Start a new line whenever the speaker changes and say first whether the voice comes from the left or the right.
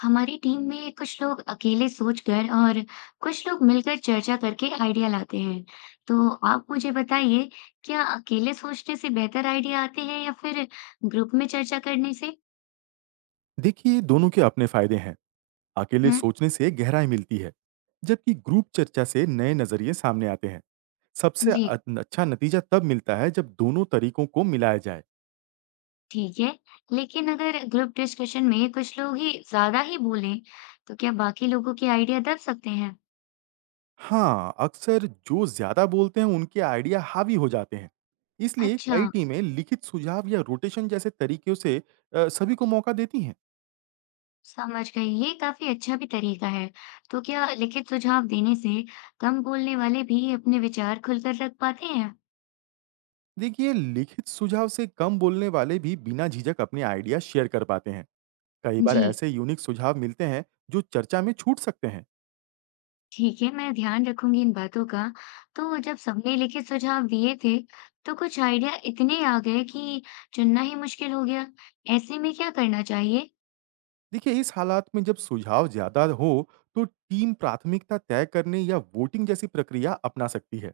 left: हमारी टीम में कुछ लोग अकेले सोचकर और कुछ लोग मिलकर चर्चा करके आइडिया लाते हैं। तो आप मुझे बताइए, क्या अकेले सोचने से बेहतर आइडिया आते हैं या फिर ग्रुप में चर्चा करने से?
right: देखिए दोनों के अपने फायदे हैं। अकेले
left: हम्म।
right: सोचने से गहराई मिलती है, जबकि ग्रुप चर्चा से नए नजरिए सामने आते हैं। सबसे
left: जी,
right: अच्छा नतीजा तब मिलता है जब दोनों तरीकों को मिलाया जाए।
left: ठीक है। लेकिन अगर ग्रुप डिस्कशन में कुछ लोग ही ज्यादा ही बोलें, तो क्या बाकी लोगों के आइडिया दब सकते हैं?
right: हाँ, अक्सर जो ज्यादा बोलते हैं उनके आइडिया हावी हो जाते हैं। इसलिए
left: अच्छा,
right: कई टीमें लिखित सुझाव या रोटेशन जैसे तरीकों से सभी को मौका देती हैं।
left: समझ गई। ये काफी अच्छा भी तरीका है। तो क्या लिखित सुझाव देने से कम बोलने वाले भी अपने विचार खुलकर रख पाते हैं?
right: देखिए, लिखित सुझाव से कम बोलने वाले भी बिना झिझक अपने आइडिया शेयर कर पाते हैं। कई बार
left: जी,
right: ऐसे यूनिक सुझाव मिलते हैं जो चर्चा में छूट सकते हैं।
left: ठीक है, मैं ध्यान रखूँगी इन बातों का। तो जब सबने लिखित सुझाव दिए थे, तो कुछ आइडिया इतने आ गए कि चुनना ही मुश्किल हो गया। ऐसे में क्या करना चाहिए?
right: देखिए, इस हालात में जब सुझाव ज्यादा हो तो टीम प्राथमिकता तय करने या वोटिंग जैसी प्रक्रिया अपना सकती है।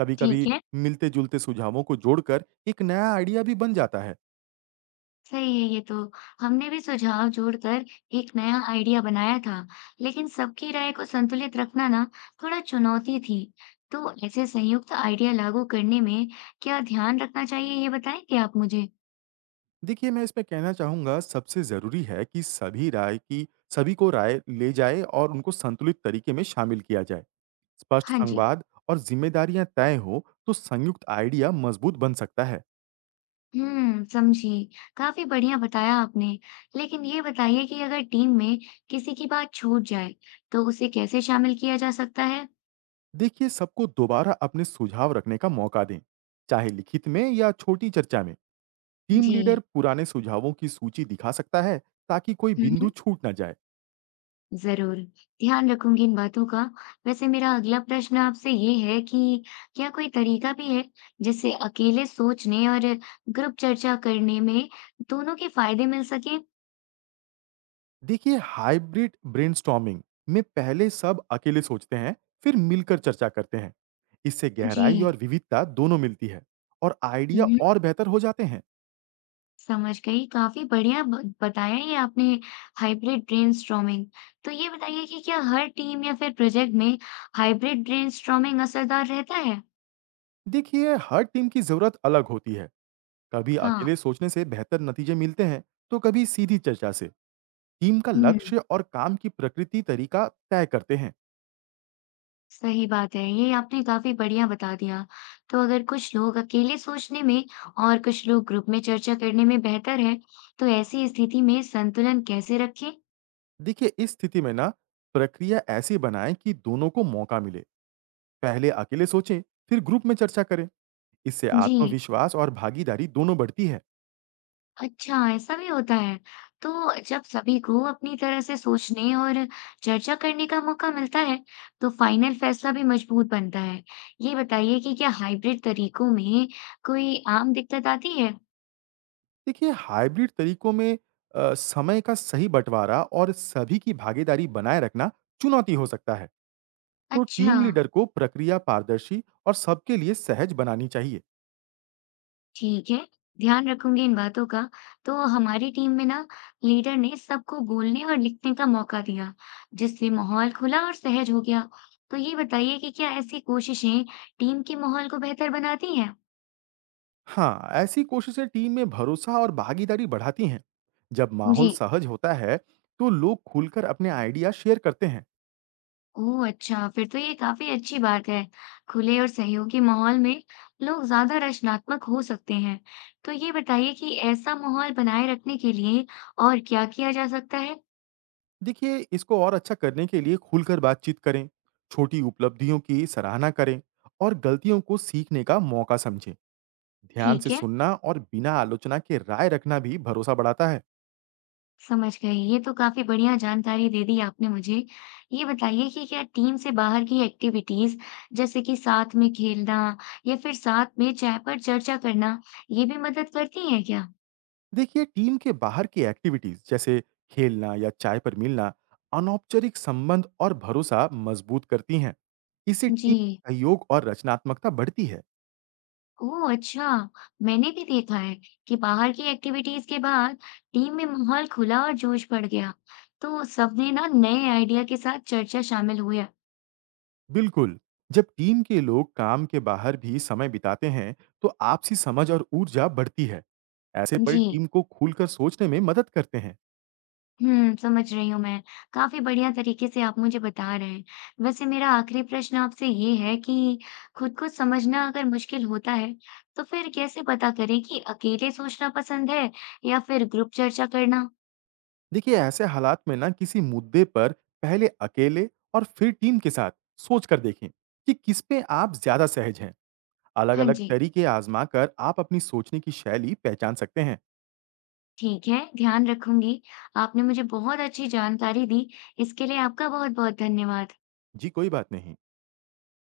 right: कभी
left: ठीक
right: कभी
left: है,
right: मिलते जुलते सुझावों को जोड़कर एक नया आइडिया भी बन जाता है।
left: सही है ये तो। हमने भी सुझाव जोड़कर एक नया आइडिया बनाया था, लेकिन सबकी राय को संतुलित रखना ना थोड़ा चुनौती थी। तो ऐसे संयुक्त आइडिया लागू करने में क्या ध्यान रखना चाहिए, ये बताएंगे आप मुझे?
right: देखिए, मैं इसमें कहना चाहूंगा सबसे जरूरी है कि सभी राय की सभी को राय ले जाए और उनको संतुलित तरीके में शामिल किया जाए। स्पष्ट
left: हाँ जी।
right: संवाद और जिम्मेदारियां तय हो तो संयुक्त आइडिया मजबूत बन सकता है।
left: हुँ, समझी। काफ़ी बढ़िया बताया आपने। लेकिन ये बताइए कि अगर टीम में किसी की बात छूट जाए, तो उसे कैसे शामिल किया जा सकता है?
right: देखिए, सबको दोबारा अपने सुझाव रखने का मौका दें, चाहे लिखित में या छोटी चर्चा में। टीम
left: जी।
right: लीडर पुराने सुझावों की सूची दिखा सकता है ताकि कोई
left: हुँ, हुँ।
right: बिंदु छूट ना जाए।
left: ज़रूर, ध्यान रखूँगी इन बातों का। वैसे मेरा अगला प्रश्न आपसे ये है कि क्या कोई तरीका भी है, जिससे अकेले सोचने और ग्रुप चर्चा करने में दोनों के फ़ायदे मिल सकें?
right: देखिए, हाइब्रिड ब्रेनस्टॉर्मिंग में पहले सब अकेले सोचते हैं, फिर मिलकर चर्चा करते हैं। इससे
left: जी।
right: गहराई और विविधता दोनों मिलती है और
left: हुँ,
right: आइडिया
left: हुँ।
right: और बेहतर हो जाते हैं।
left: समझ गई। काफ़ी बढ़िया ब बताया ये आपने हाइब्रिड ब्रेनस्टॉर्मिंग। तो ये बताइए कि क्या हर टीम या फिर प्रोजेक्ट में हाइब्रिड ब्रेनस्टॉर्मिंग असरदार रहता है?
right: देखिए, हर टीम की जरूरत अलग होती है। कभी
left: हाँ।
right: अकेले सोचने से बेहतर नतीजे मिलते हैं, तो कभी सीधी चर्चा से। टीम का
left: हुँ,
right: लक्ष्य और काम की प्रकृति तरीका तय करते हैं।
left: सही बात है। ये आपने काफ़ी बढ़िया बता दिया। तो अगर कुछ लोग अकेले सोचने में और कुछ लोग ग्रुप में चर्चा करने में बेहतर हैं, तो ऐसी स्थिति में संतुलन कैसे रखें?
right: देखिए, इस स्थिति में ना प्रक्रिया ऐसी बनाएं कि दोनों को मौका मिले। पहले अकेले सोचें, फिर ग्रुप में चर्चा करें। इससे
left: जी।
right: आत्मविश्वास और भागीदारी दोनों बढ़ती है।
left: अच्छा, ऐसा भी होता है। तो जब सभी को अपनी तरह से सोचने और चर्चा करने का मौका मिलता है, तो फाइनल फैसला भी मजबूत बनता है। ये बताइए कि क्या हाइब्रिड तरीकों में कोई आम दिक्कत आती है?
right: देखिए, हाइब्रिड तरीकों में समय का सही बंटवारा और सभी की भागीदारी बनाए रखना चुनौती हो सकता है। तो
left: अच्छा,
right: टीम लीडर को प्रक्रिया पारदर्शी और सबके लिए सहज बनानी चाहिए।
left: ठीक है। ध्यान रखूंगी इन बातों का। तो हमारी टीम में ना लीडर ने सबको बोलने और लिखने का मौका दिया, जिससे माहौल खुला और सहज हो गया। तो ये बताइए कि क्या ऐसी कोशिशें टीम के माहौल को बेहतर बनाती हैं?
right: हाँ, ऐसी कोशिशें टीम में भरोसा और भागीदारी बढ़ाती हैं। जब
left: जी।
right: माहौल सहज होता है, तो लोग खुलकर अपने आइडिया शेयर करते हैं।
left: ओह अच्छा, फिर तो ये काफ़ी अच्छी बात है। खुले और सहयोगी माहौल में लोग ज़्यादा रचनात्मक हो सकते हैं। तो ये बताइए कि ऐसा माहौल बनाए रखने के लिए और क्या किया जा सकता है?
right: देखिए, इसको और अच्छा करने के लिए खुलकर बातचीत करें, छोटी उपलब्धियों की सराहना करें और गलतियों को सीखने का मौका समझें। ध्यान
left: ठीक
right: से
left: है,
right: सुनना और बिना आलोचना के राय रखना भी भरोसा बढ़ाता है।
left: समझ गई। ये तो काफ़ी बढ़िया जानकारी दे दी आपने मुझे। ये बताइए कि क्या टीम से बाहर की एक्टिविटीज़ जैसे कि साथ में खेलना या फिर साथ में चाय पर चर्चा करना, ये भी मदद करती हैं क्या?
right: देखिए, टीम के बाहर की एक्टिविटीज़ जैसे खेलना या चाय पर मिलना, अनौपचारिक संबंध और भरोसा मजबूत करती हैं। इससे
left: जी।
right: टीम सहयोग और रचनात्मकता बढ़ती है।
left: ओह अच्छा! मैंने भी देखा है कि बाहर की एक्टिविटीज के बाद टीम में माहौल खुला और जोश बढ़ गया। तो सबने ना नए आइडिया के साथ चर्चा शामिल हुआ।
right: बिल्कुल। जब टीम के लोग काम के बाहर भी समय बिताते हैं, तो आपसी समझ और ऊर्जा बढ़ती है। ऐसे पल
left: जी।
right: टीम को खुलकर सोचने में मदद करते हैं।
left: हुँ, समझ रही हूँ मैं। काफ़ी बढ़िया तरीके से आप मुझे बता रहे हैं। वैसे मेरा आखिरी प्रश्न आपसे ये है कि खुद को समझना अगर मुश्किल होता है, तो फिर कैसे पता करें कि अकेले सोचना पसंद है या फिर ग्रुप चर्चा करना?
right: देखिए, ऐसे हालात में ना किसी मुद्दे पर पहले अकेले और फिर टीम के साथ सोच कर देखें कि किस पे आप ज़्यादा सहज हैं।
left: हाँ
right: अलग-अलग
left: जी।
right: तरीके आज़मा कर आप अपनी सोचने की शैली पहचान सकते हैं।
left: ठीक है, ध्यान रखूँगी। आपने मुझे बहुत अच्छी जानकारी दी, इसके लिए आपका बहुत-बहुत धन्यवाद।
right: जी, कोई बात नहीं।